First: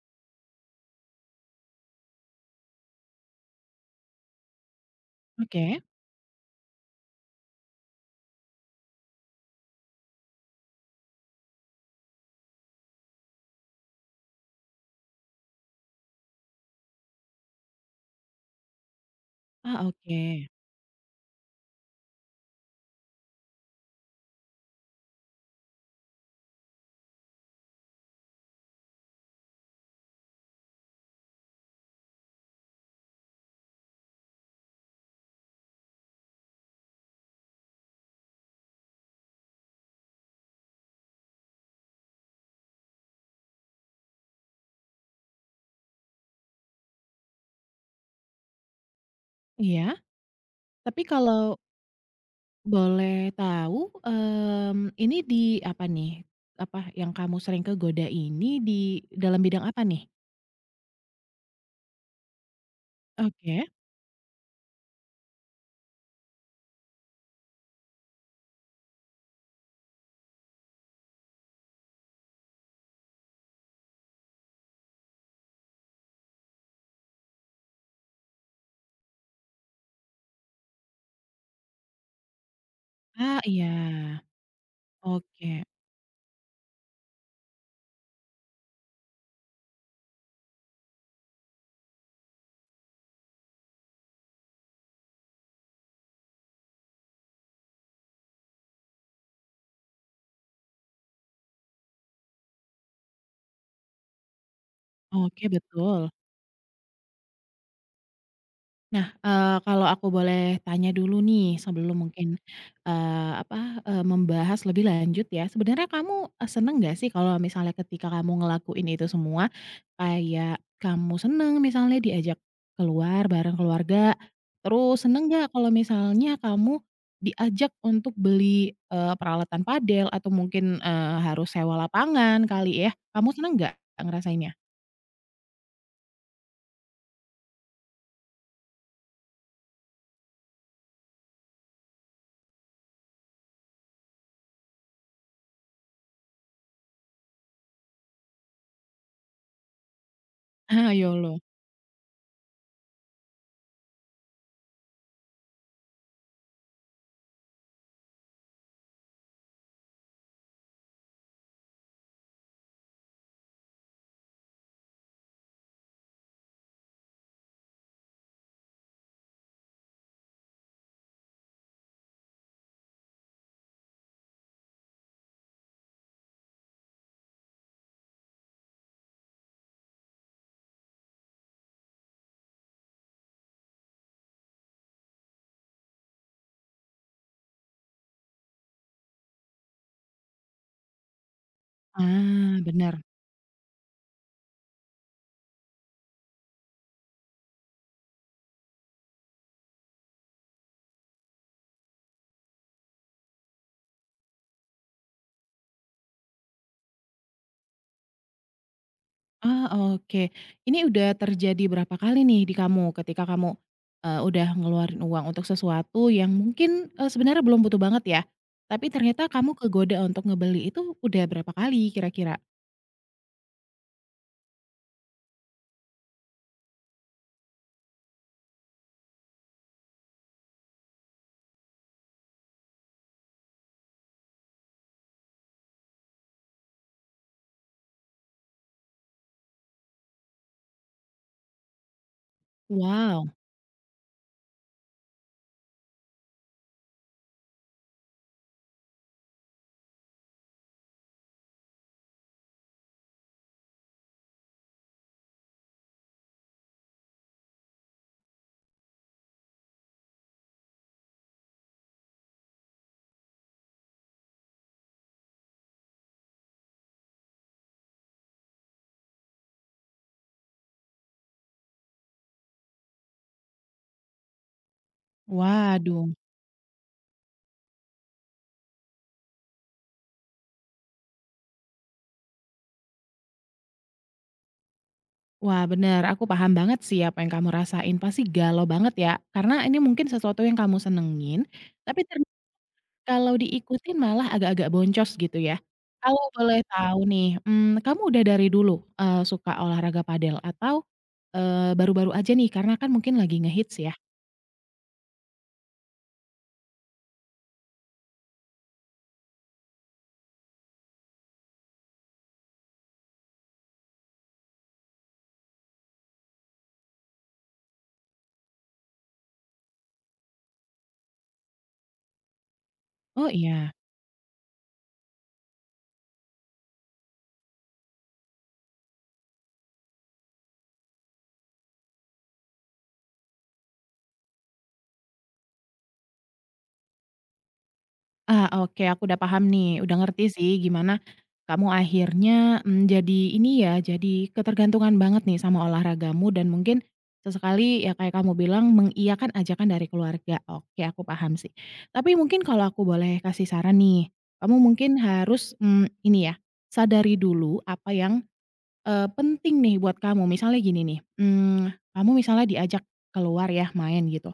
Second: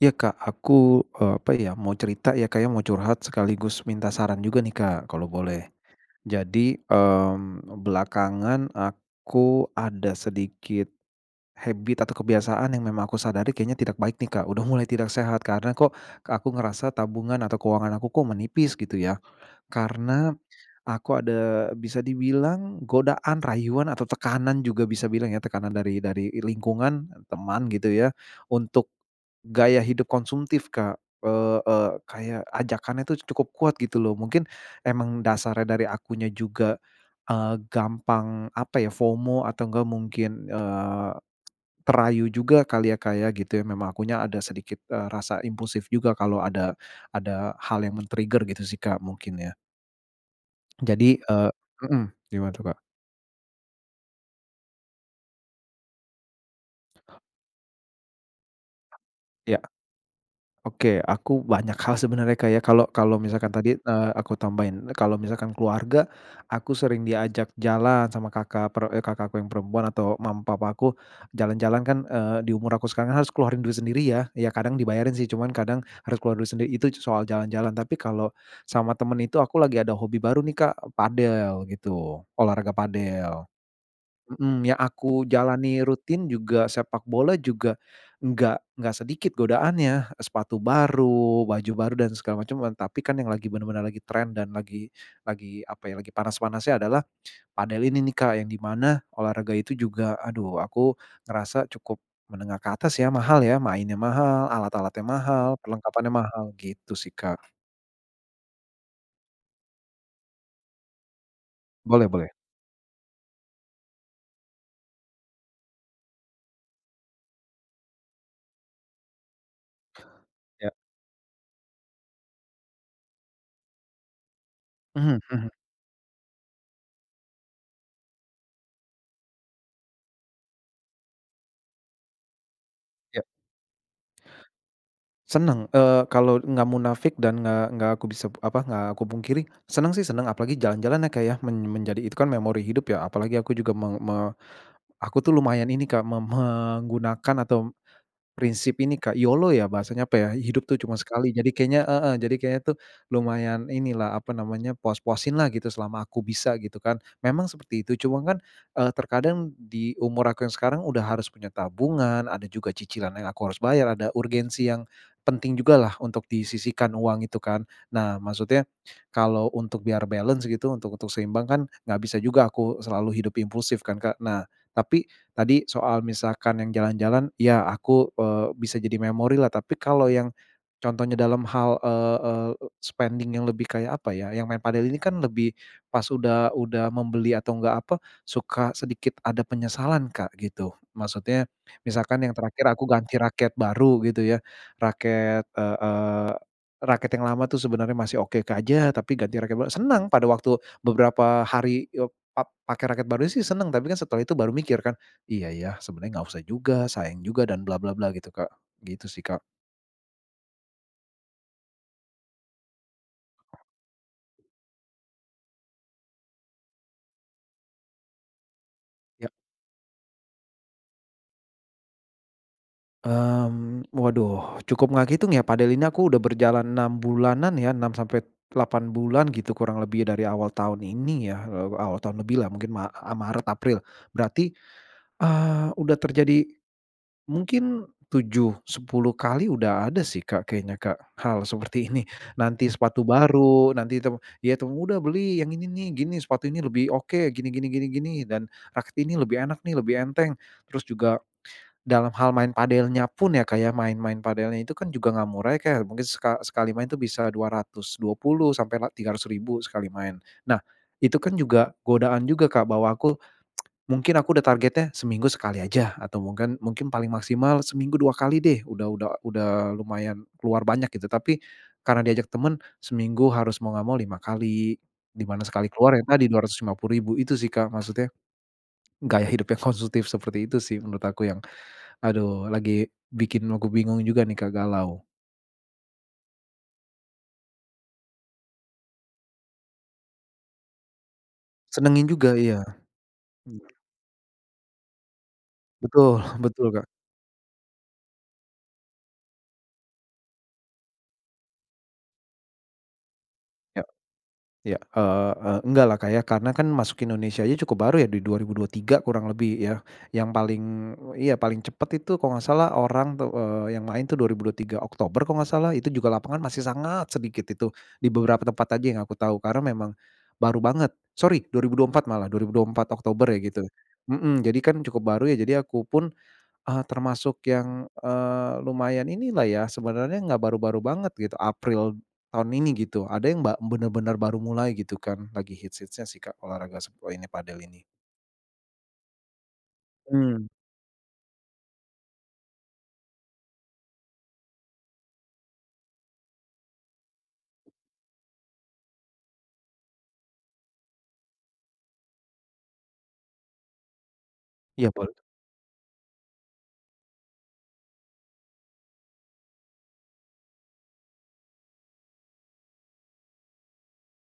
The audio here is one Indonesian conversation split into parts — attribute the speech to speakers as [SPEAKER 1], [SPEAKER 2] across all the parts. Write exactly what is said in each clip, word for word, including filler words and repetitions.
[SPEAKER 1] Iya, Kak, aku, eee, apa ya, mau cerita ya, Kak, ya, mau curhat sekaligus minta saran juga nih, Kak, kalau boleh.
[SPEAKER 2] Oke?
[SPEAKER 1] Jadi, mmm, belakangan aku ada sedikit habit, atau kebiasaan, yang memang aku sadari, kayaknya, tidak baik nih, Kak, udah mulai tidak sehat. Karena, "Kok aku ngerasa tabungan, atau keuangan aku, kok, menipis?" Gitu ya.
[SPEAKER 2] Ah,
[SPEAKER 1] Karena,
[SPEAKER 2] oke.
[SPEAKER 1] aku ada bisa dibilang godaan, rayuan, atau tekanan, juga bisa bilang, ya, tekanan dari dari lingkungan, teman, gitu ya. Untuk, gaya hidup konsumtif, Kak, eee, kayak ajakannya tuh, cukup kuat gitu loh. Mungkin, emang dasarnya dari akunya juga, eee, gampang, apa ya, FOMO, atau, nggak mungkin, eee, terayu juga kali, ya, Kak, ya, gitu ya. Memang, akunya ada sedikit, eee, rasa impulsif juga, kalau ada ada hal yang men-trigger, gitu sih Kak, mungkin, ya.
[SPEAKER 2] Iya. Tapi,
[SPEAKER 1] Jadi, eee
[SPEAKER 2] kalau
[SPEAKER 1] mhm, gimana tuh, Kak?
[SPEAKER 2] boleh tahu, mmm, ini, di, apa nih apa, yang kamu sering kegoda ini, di dalam
[SPEAKER 1] Iya.
[SPEAKER 2] bidang apa nih?
[SPEAKER 1] Oke, aku banyak hal sebenarnya, Kak, ya. Kalau kalau misalkan
[SPEAKER 2] Oke?
[SPEAKER 1] tadi, eee, aku tambahin kalau misalkan, keluarga, aku sering diajak jalan sama kakak per eee, kakakku yang perempuan, atau, mama, papaku, jalan-jalan kan, eee, di umur aku sekarang, harus keluarin duit sendiri ya ya kadang dibayarin sih, cuman, kadang harus keluar duit sendiri, itu, soal jalan-jalan. Tapi, kalau sama teman itu, aku lagi ada hobi baru nih, Kak, padel, gitu, olahraga
[SPEAKER 2] Ah,
[SPEAKER 1] padel
[SPEAKER 2] iya.
[SPEAKER 1] mhm, yang aku
[SPEAKER 2] Oke.
[SPEAKER 1] jalani rutin, juga, sepak bola juga, nggak nggak sedikit godaannya, sepatu baru, baju baru, dan segala macam. Tapi kan, yang, lagi benar-benar lagi trend, dan, lagi lagi, apa ya, lagi panas-panasnya adalah padel ini nih, Kak, yang di mana olahraga itu juga, aduh, aku ngerasa cukup menengah ke atas ya, mahal ya, mainnya mahal, alat-alatnya
[SPEAKER 2] Oke,
[SPEAKER 1] mahal,
[SPEAKER 2] betul.
[SPEAKER 1] perlengkapannya mahal, gitu sih, Kak.
[SPEAKER 2] Nah, eee, kalau aku boleh tanya dulu nih, sebelum
[SPEAKER 1] Boleh boleh.
[SPEAKER 2] mungkin, eee, apa, eee, membahas lebih lanjut, ya. Sebenarnya kamu, eee, senang nggak sih, kalau misalnya ketika kamu ngelakuin itu semua? Kayak,
[SPEAKER 1] Ya.
[SPEAKER 2] kamu senang misalnya diajak keluar bareng keluarga? Terus,
[SPEAKER 1] Mhm
[SPEAKER 2] senang
[SPEAKER 1] mhm.
[SPEAKER 2] nggak kalau misalnya kamu diajak untuk beli, eee, peralatan padel? Atau mungkin, eee, harus sewa lapangan, kali, ya?
[SPEAKER 1] Ya.
[SPEAKER 2] Kamu senang nggak ngerasainnya?
[SPEAKER 1] Senang, eee, kalau nggak munafik dan nggak nggak aku bisa, apa, nggak aku pungkiri, senang sih, senang, apalagi, jalan-jalan ya, Kak, ya. Men menjadi, itu kan, memori hidup, ya, apalagi aku juga meng me aku tuh, lumayan ini Kak, meng me menggunakan, atau prinsip ini, Kak, YOLO ya, bahasanya, apa ya, hidup tuh cuma sekali.
[SPEAKER 2] YOLO.
[SPEAKER 1] Jadi, kayaknya heeh, jadi kayanya tuh, lumayan inilah, apa namanya, puas-puasinlah, gitu, selama aku bisa, gitu kan, memang seperti itu. Cuma kan, eee, terkadang di umur aku yang sekarang, udah harus punya tabungan, ada juga cicilan yang aku harus bayar, ada urgensi yang penting jugalah, untuk disisihkan, uang itu kan. Nah, maksudnya kalau untuk biar balance, gitu, untuk untuk seimbang kan, nggak bisa juga aku selalu hidup impulsif kan, Kak. Nah, tapi tadi soal, misalkan yang jalan-jalan, ya, aku, eee, bisa jadi memorilah. Tapi, kalau yang contohnya dalam hal, eee, eee, spending yang lebih, kayak, apa ya, yang main padel, ini kan, lebih pas, udah udah membeli, atau enggak, apa, suka sedikit ada penyesalan Kak, gitu. Maksudnya, misalkan yang
[SPEAKER 2] Ah,
[SPEAKER 1] terakhir aku
[SPEAKER 2] benar.
[SPEAKER 1] ganti raket baru, gitu ya, raket, eee, eee, raket yang lama tuh, sebenarnya masih oke, Kak, ja tapi ganti raket baru senang, pada waktu beberapa hari, eee, pap pakai raket baru sih, senang. Tapi kan, setelah itu baru mikir kan, "Iya ya, sebenarnya nggak usah juga, sayang juga, dan, bla-bla-bla," gitu, Kak, gitu sih, Kak.
[SPEAKER 2] Ah, oke. Ini, udah terjadi berapa kali nih, di kamu? Ketika kamu, eee, udah ngeluarin uang untuk sesuatu yang mungkin, eee, sebenarnya belum butuh banget, ya? Tapi, ternyata
[SPEAKER 1] Ya.
[SPEAKER 2] kamu kegoda untuk ngebeli itu, udah berapa kali, kira-kira?
[SPEAKER 1] Mmm, waduh cukup nggak ngitung, ya, padel ini aku udah berjalan enam bulanan ya, enam sampai delapan bulan, gitu, kurang lebih dari awal tahun, ini ya, awal tahun lebihlah, mungkin ma eee, Maret, April berarti, eee, udah terjadi mungkin tujuh, sepuluh kali, udah ada sih, Kak, kayaknya, Kak, hal seperti ini, nanti sepatu
[SPEAKER 2] Wow.
[SPEAKER 1] baru, nanti tem ya teman "Udah beli, yang ini nih, gini, sepatu ini, lebih oke, gini gini gini gini," dan, "Raket ini, lebih enak nih, lebih enteng." Terus, juga dalam hal main padelnya pun, ya, kayak main main padelnya itu kan, juga nggak murah ya, Kak, ya. Mungkin, seka sekali main itu bisa dua ratus dua puluh sampailah tiga ratus ribu sekali main. Nah, itu kan, juga, godaan juga, Kak, bahwa aku mungkin aku udah targetnya seminggu sekali aja, atau mungkin mungkin paling maksimal seminggu dua kali deh, udah udah udah lumayan keluar banyak, gitu. Tapi, karena diajak teman seminggu, harus, mau nggak mau lima kali, di mana sekali keluar, ya,
[SPEAKER 2] Waduh.
[SPEAKER 1] tadi dua ratus lima puluh ribu itu sih, Kak. Maksudnya, gaya hidup yang konsumtif seperti itu sih, menurut aku, yang, aduh, lagi bikin aku bingung juga nih, Kak, galau.
[SPEAKER 2] Wah, benar, aku paham banget sih, apa yang kamu rasain, pasti, galau banget, ya? Karena, ini mungkin sesuatu yang kamu senengin, tapi
[SPEAKER 1] Senengin
[SPEAKER 2] ternyata
[SPEAKER 1] juga iya.
[SPEAKER 2] kalau diikutin, malah agak-agak boncos gitu, ya?
[SPEAKER 1] Betul
[SPEAKER 2] Kalau boleh
[SPEAKER 1] betul, Kak.
[SPEAKER 2] tahu nih, mmm, kamu udah dari dulu, eee, suka olahraga padel, atau, eee, baru-baru aja nih, karena kan, mungkin lagi ngehits,
[SPEAKER 1] Iya
[SPEAKER 2] ya?
[SPEAKER 1] iya, eee, e enggaklah, Kak, ya. Karena kan, masuk Indonesia aja cukup baru ya, di dua ribu dua puluh tiga kurang lebih ya, yang paling yang paling cepat, itu, kalau enggak salah, orang tuh, yang main tuh, dua ribu dua puluh tiga Oktober kalau enggak salah, itu juga lapangan masih sangat sedikit, itu, di beberapa tempat aja, yang aku tahu, karena memang baru banget sorry dua ribu dua puluh empat, malah dua ribu dua puluh empat Oktober
[SPEAKER 2] Oh,
[SPEAKER 1] ya, gitu
[SPEAKER 2] iya.
[SPEAKER 1] mhm, jadi kan, cukup baru, ya. Jadi, aku pun, eee, termasuk yang, eee, lumayan inilah ya, sebenarnya enggak baru-baru banget gitu, April tahun ini, gitu. Ada yang ba benar-benar baru mulai, gitu kan, lagi hits-hitsnya sih, Kak, olahraga, suk ini, padel, ini.
[SPEAKER 2] Ah, oke, aku udah paham nih, udah ngerti
[SPEAKER 1] Mmm.
[SPEAKER 2] sih, gimana kamu akhirnya, mmm, jadi, ini ya, jadi ketergantungan banget nih, sama olahragamu, dan mungkin sesekali yang, kayak, kamu bilang mengiyakan ajakan dari keluarga, oke, aku paham sih. Tapi, mungkin kalau aku boleh kasih saran nih, kamu
[SPEAKER 1] Iya,
[SPEAKER 2] mungkin
[SPEAKER 1] boleh.
[SPEAKER 2] harus, mmm, ini ya, sadari dulu apa yang, eee, penting nih, buat kamu. Misalnya, gini nih, mmm, kamu misalnya diajak keluar ya, main, gitu,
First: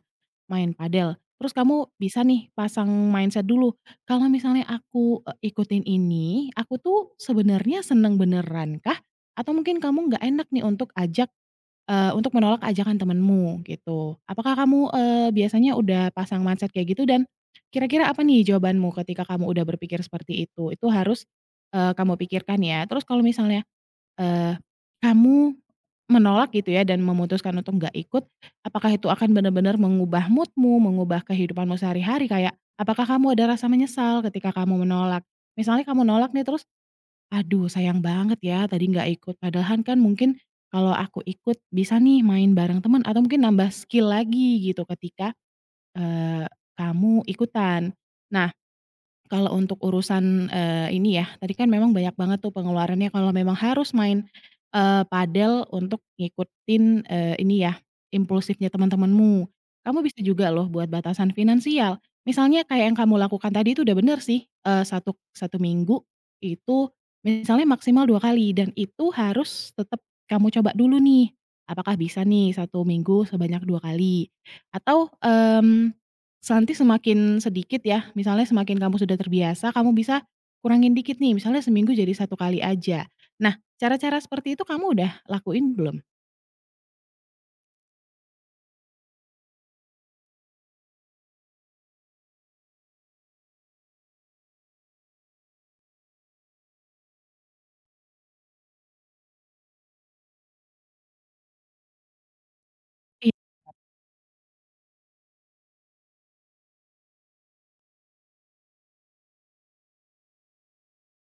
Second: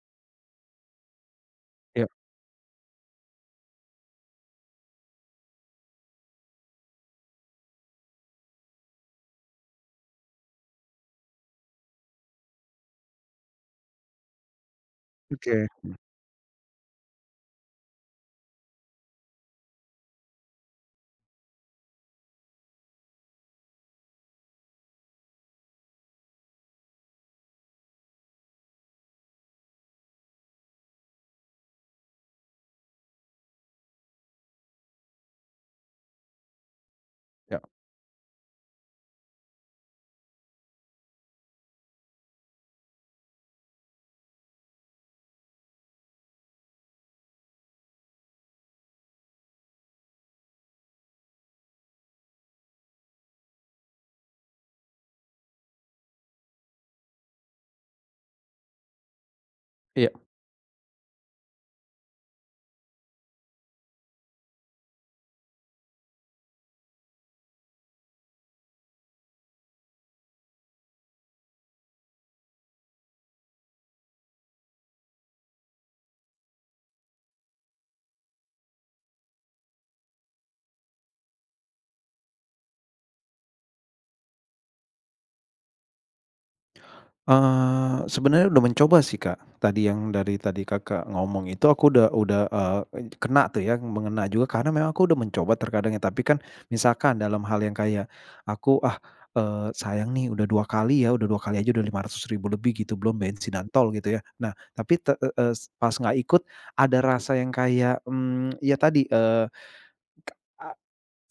[SPEAKER 2] main padel. Terus, kamu
[SPEAKER 1] Ya.
[SPEAKER 2] bisa nih, pasang mindset dulu, "Kalau misalnya aku, eee, ikutin ini, aku tuh sebenarnya senang beneran kah? Atau mungkin kamu nggak enak nih, untuk ajak, eee, untuk menolak ajakan temanmu," gitu. Apakah kamu, eee,
[SPEAKER 1] Oke,
[SPEAKER 2] biasanya
[SPEAKER 1] mhm.
[SPEAKER 2] udah pasang mindset kayak, gitu? Dan, kira-kira apa nih, jawabanmu ketika kamu udah berpikir seperti itu? Itu harus, eee, kamu pikirkan, ya. Terus, kalau misalnya, eee, kamu menolak, gitu ya, dan, memutuskan untuk nggak ikut, apakah itu akan benar-benar mengubah mood-mu, mengubah kehidupanmu sehari-hari? Kayak, apakah kamu ada rasa menyesal ketika kamu menolak? Misalnya, kamu nolak nih, terus
[SPEAKER 1] Ya.
[SPEAKER 2] "Aduh, sayang banget ya, tadi nggak ikut padahal kan, mungkin kalau aku ikut, bisa nih, main bareng teman, atau mungkin nambah skill lagi," gitu, ketika, eee, kamu ikutan. Nah, kalau untuk urusan, eee, ini ya, tadi kan, memang banyak banget tuh, pengeluarannya kalau memang harus main, eee, padel untuk ngikutin, eee, ini ya, impulsifnya teman-temanmu, kamu
[SPEAKER 1] Iya.
[SPEAKER 2] bisa juga loh buat batasan finansial. Misalnya, kayak yang kamu lakukan tadi itu, udah benar sih, eee, satu satu minggu itu, misalnya maksimal dua kali, dan itu harus tetap kamu coba dulu nih, apakah bisa nih, satu minggu sebanyak dua kali? Atau, mmm, nanti semakin sedikit, ya, misalnya, semakin kamu sudah terbiasa, kamu bisa kurangin dikit nih, misalnya, seminggu satu kali aja. Nah, cara-cara seperti itu kamu udah lakuin, belum?
[SPEAKER 1] Eee, sebenarnya udah mencoba sih, Kak, tadi yang dari tadi Kakak ngomong itu aku udah udah, eee, ed kena tuh ya, mengena juga karena memang aku udah mencoba terkadang ya, tapi kan misalkan dalam hal yang kayak aku, ah, eee, sayang nih udah dua kali ya, udah dua kali aja udah lima ratus ribu lebih gitu, belum
[SPEAKER 2] Iya.
[SPEAKER 1] bensin dan tol gitu ya. Nah, tapi te e es pas nggak ikut ada rasa yang kayak, mmm, ya tadi, eee, ke a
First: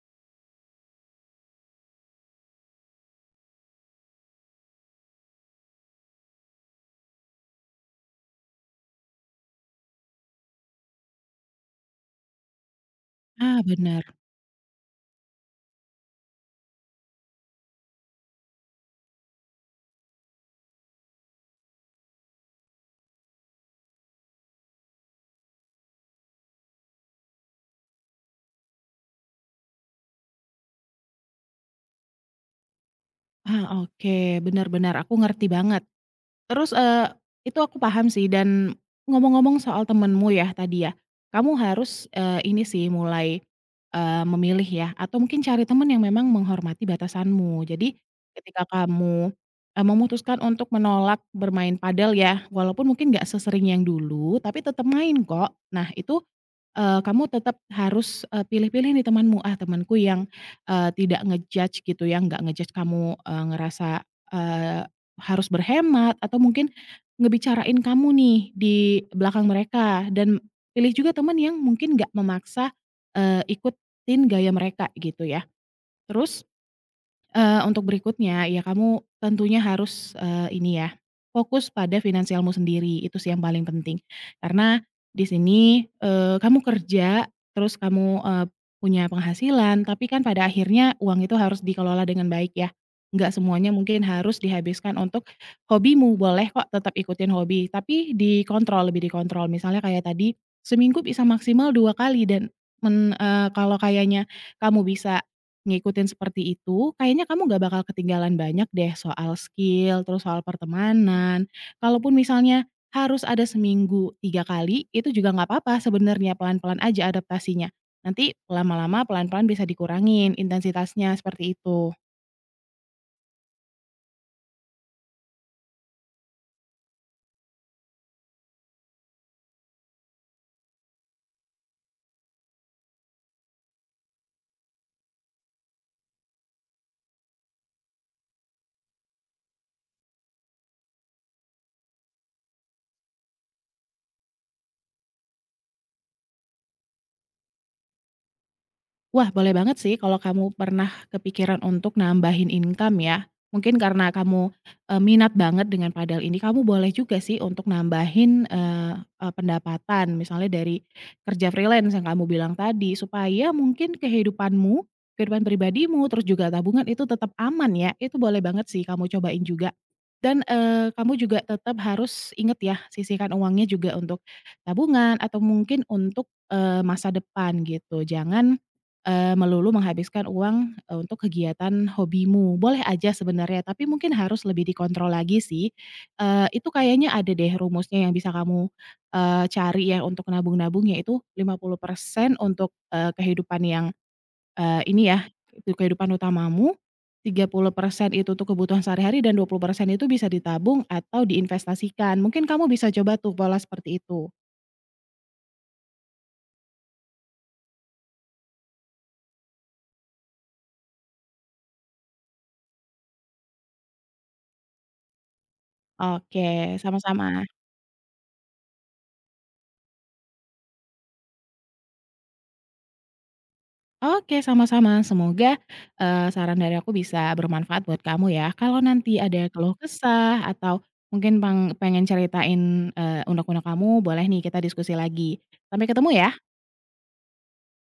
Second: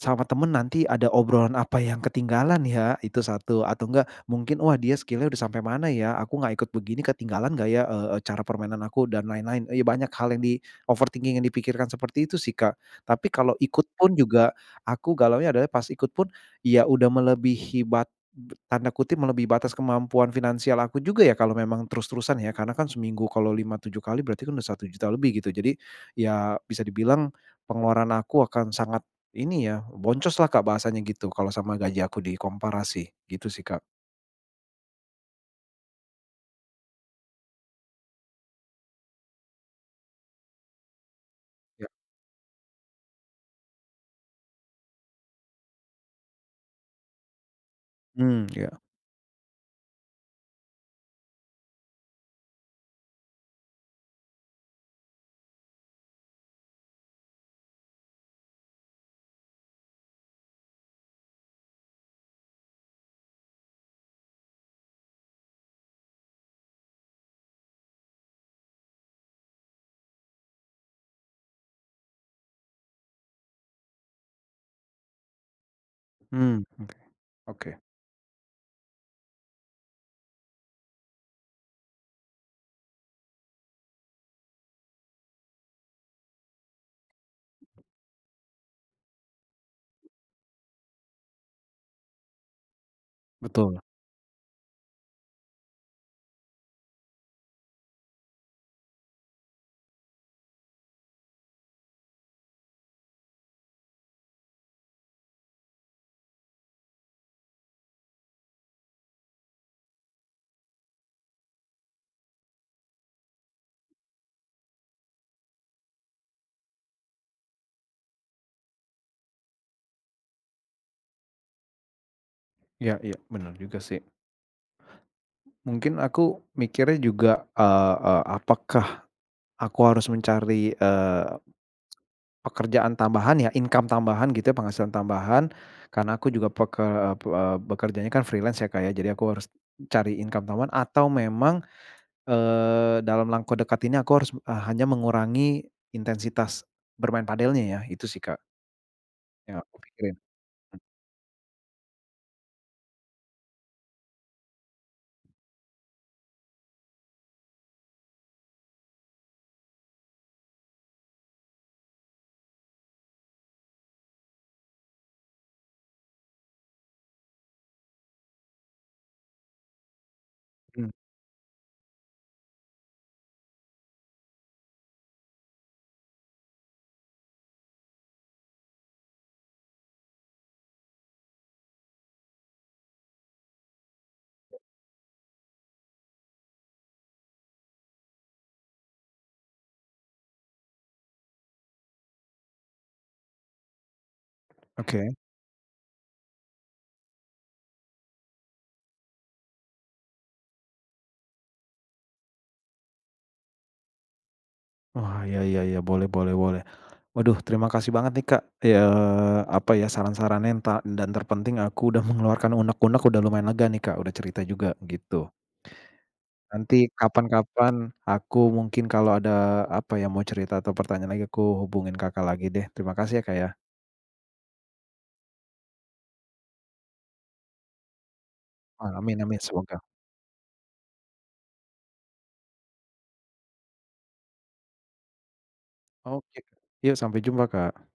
[SPEAKER 1] sama teman nanti ada obrolan, apa yang ketinggalan ya itu, satu atau enggak mungkin, wah dia skill-nya udah sampai mana ya, aku nggak ikut begini ketinggalan nggak ya, eee eee, cara permainan aku dan lain-lain, iya banyak hal yang di overthinking-in dipikirkan seperti itu sih, Kak. Tapi kalau
[SPEAKER 2] Ah
[SPEAKER 1] ikut pun
[SPEAKER 2] bener.
[SPEAKER 1] juga aku galaunya adalah pas ikut pun, ya udah melebihi bat be tanda kutip melebihi batas kemampuan finansial aku juga ya, kalau memang terus-terusan ya, karena kan seminggu kalau lima, tujuh kali berarti kan udah satu juta lebih gitu jadi, ya bisa dibilang pengeluaran aku akan sangat ini ya, boncos lah, Kak, bahasanya gitu, kalau sama gaji aku dikomparasi gitu sih, Kak.
[SPEAKER 2] Ah oke, benar-benar aku ngerti banget, terus, eee, itu aku paham sih dan ngomong-ngomong soal temanmu yah, tadi ya, kamu
[SPEAKER 1] Iya.
[SPEAKER 2] harus, eee, ini sih mulai, eee, memilih ya, atau mungkin cari teman yang memang menghormati batasanmu, jadi,
[SPEAKER 1] Mmm,
[SPEAKER 2] ketika
[SPEAKER 1] iya.
[SPEAKER 2] kamu, eee, memutuskan untuk menolak bermain padel ya, walaupun mungkin gak sesering yang dulu, tapi tetap main kok. Nah itu, eee, kamu tetap harus e pilih-pilih nih temanmu, ah temenku yang, eee, tidak nge-judge gitu ya, nggak nge-judge kamu, eee, ngerasa, eee, harus berhemat atau mungkin ngebicarain kamu nih di belakang mereka dan pilih juga teman yang mungkin nggak memaksa, eee, ikutin gaya mereka gitu ya. Terus,
[SPEAKER 1] Mhm,
[SPEAKER 2] eee,
[SPEAKER 1] oke.
[SPEAKER 2] untuk berikutnya ya, kamu tentunya harus, eee, ini ya fokus pada finansialmu sendiri itu sih yang paling penting, karena di sini, eee, kamu kerja, terus kamu, eee, punya penghasilan, tapi kan pada akhirnya uang itu harus dikelola dengan baik ya, nggak semuanya
[SPEAKER 1] Betul.
[SPEAKER 2] mungkin harus dihabiskan untuk hobimu, boleh kok tetap ikutin hobi, tapi dikontrol, lebih dikontrol. Misalnya kayak tadi seminggu bisa maksimal dua kali dan men eee, kalau kayaknya kamu bisa ngikutin seperti itu, kayaknya kamu gak bakal ketinggalan banyak deh soal skill terus soal pertemanan, kalaupun misalnya harus ada seminggu tiga kali, itu juga nggak papa sebenernya pelan-pelan aja adaptasinya, nanti lama-lama pelan-pelan bisa dikurangin intensitasnya, seperti itu.
[SPEAKER 1] Iya iya bener juga sih. Mungkin aku mikirnya juga, eee eee, apakah aku harus mencari, eee, pekerjaan tambahan ya, income tambahan gitu ya, penghasilan tambahan. Karena aku juga peker eee eee, bekerjanya kan freelance ya, Kak, ya, jadi aku harus cari income tambahan atau memang, eee, dalam langkah dekat ini aku harus b e hanya mengurangi intensitas bermain padelnya ya, itu sih, Kak.
[SPEAKER 2] Wah, boleh
[SPEAKER 1] Yang aku
[SPEAKER 2] banget sih
[SPEAKER 1] pikirin.
[SPEAKER 2] kalau kamu pernah kepikiran untuk nambahin income ya, mungkin karena kamu, eee, minat banget dengan padel ini, kamu boleh juga sih untuk nambahin eee, e pendapatan misalnya dari kerja freelance yang kamu bilang tadi, supaya mungkin kehidupanmu, kehidupan pribadimu terus juga tabungan itu tetap aman ya, itu boleh banget sih kamu cobain juga. Dan,
[SPEAKER 1] Mhm.
[SPEAKER 2] eee, kamu juga tetap harus ingat ya, sisihkan uangnya juga untuk tabungan atau mungkin untuk, eee, masa depan gitu, jangan, eee, melulu menghabiskan uang, eee, untuk kegiatan hobimu. Boleh aja sebenarnya, tapi mungkin harus lebih dikontrol lagi sih, eee, itu kayaknya ada deh rumusnya yang bisa kamu, eee, cari ya, untuk nabung nabung yaitu lima puluh persen untuk, eee, kehidupan yang, eee, ini
[SPEAKER 1] Oke.
[SPEAKER 2] ya, tuk kehidupan utamamu, tiga puluh persen itu tuh kebutuhan sehari-hari dan dua puluh persen itu bisa ditabung atau diinvestasikan. Mungkin kamu bisa coba tuh pola seperti itu.
[SPEAKER 1] Oh, iya iya iya, boleh boleh boleh. Waduh terima kasih banget nih, Kak, ya eee, apa ya saran-sarannya ntah n dan terpenting aku udah mengeluarkan unek-unek udah lumayan lega nih, Kak, udah cerita juga, begitu.
[SPEAKER 2] Oke,
[SPEAKER 1] Nanti
[SPEAKER 2] sama-sama.
[SPEAKER 1] kapan-kapan aku mungkin kalau ada apa ya, mau cerita atau pertanyaan lagi aku hubungin Kakak lagi deh, terima kasih ya, Kak, ya.
[SPEAKER 2] Oke sama-sama, semoga, eee, saran dari aku bisa bermanfaat buat kamu ya, kalau
[SPEAKER 1] Wah,
[SPEAKER 2] nanti
[SPEAKER 1] amin amin
[SPEAKER 2] ada keluh
[SPEAKER 1] semoga.
[SPEAKER 2] kesah atau mungkin pang pengen ceritain, eee, unek-unek kamu, boleh nih kita diskusi lagi. Sampai ketemu
[SPEAKER 1] Oke,
[SPEAKER 2] ya.
[SPEAKER 1] Kak, yu sampai jumpa, Kak.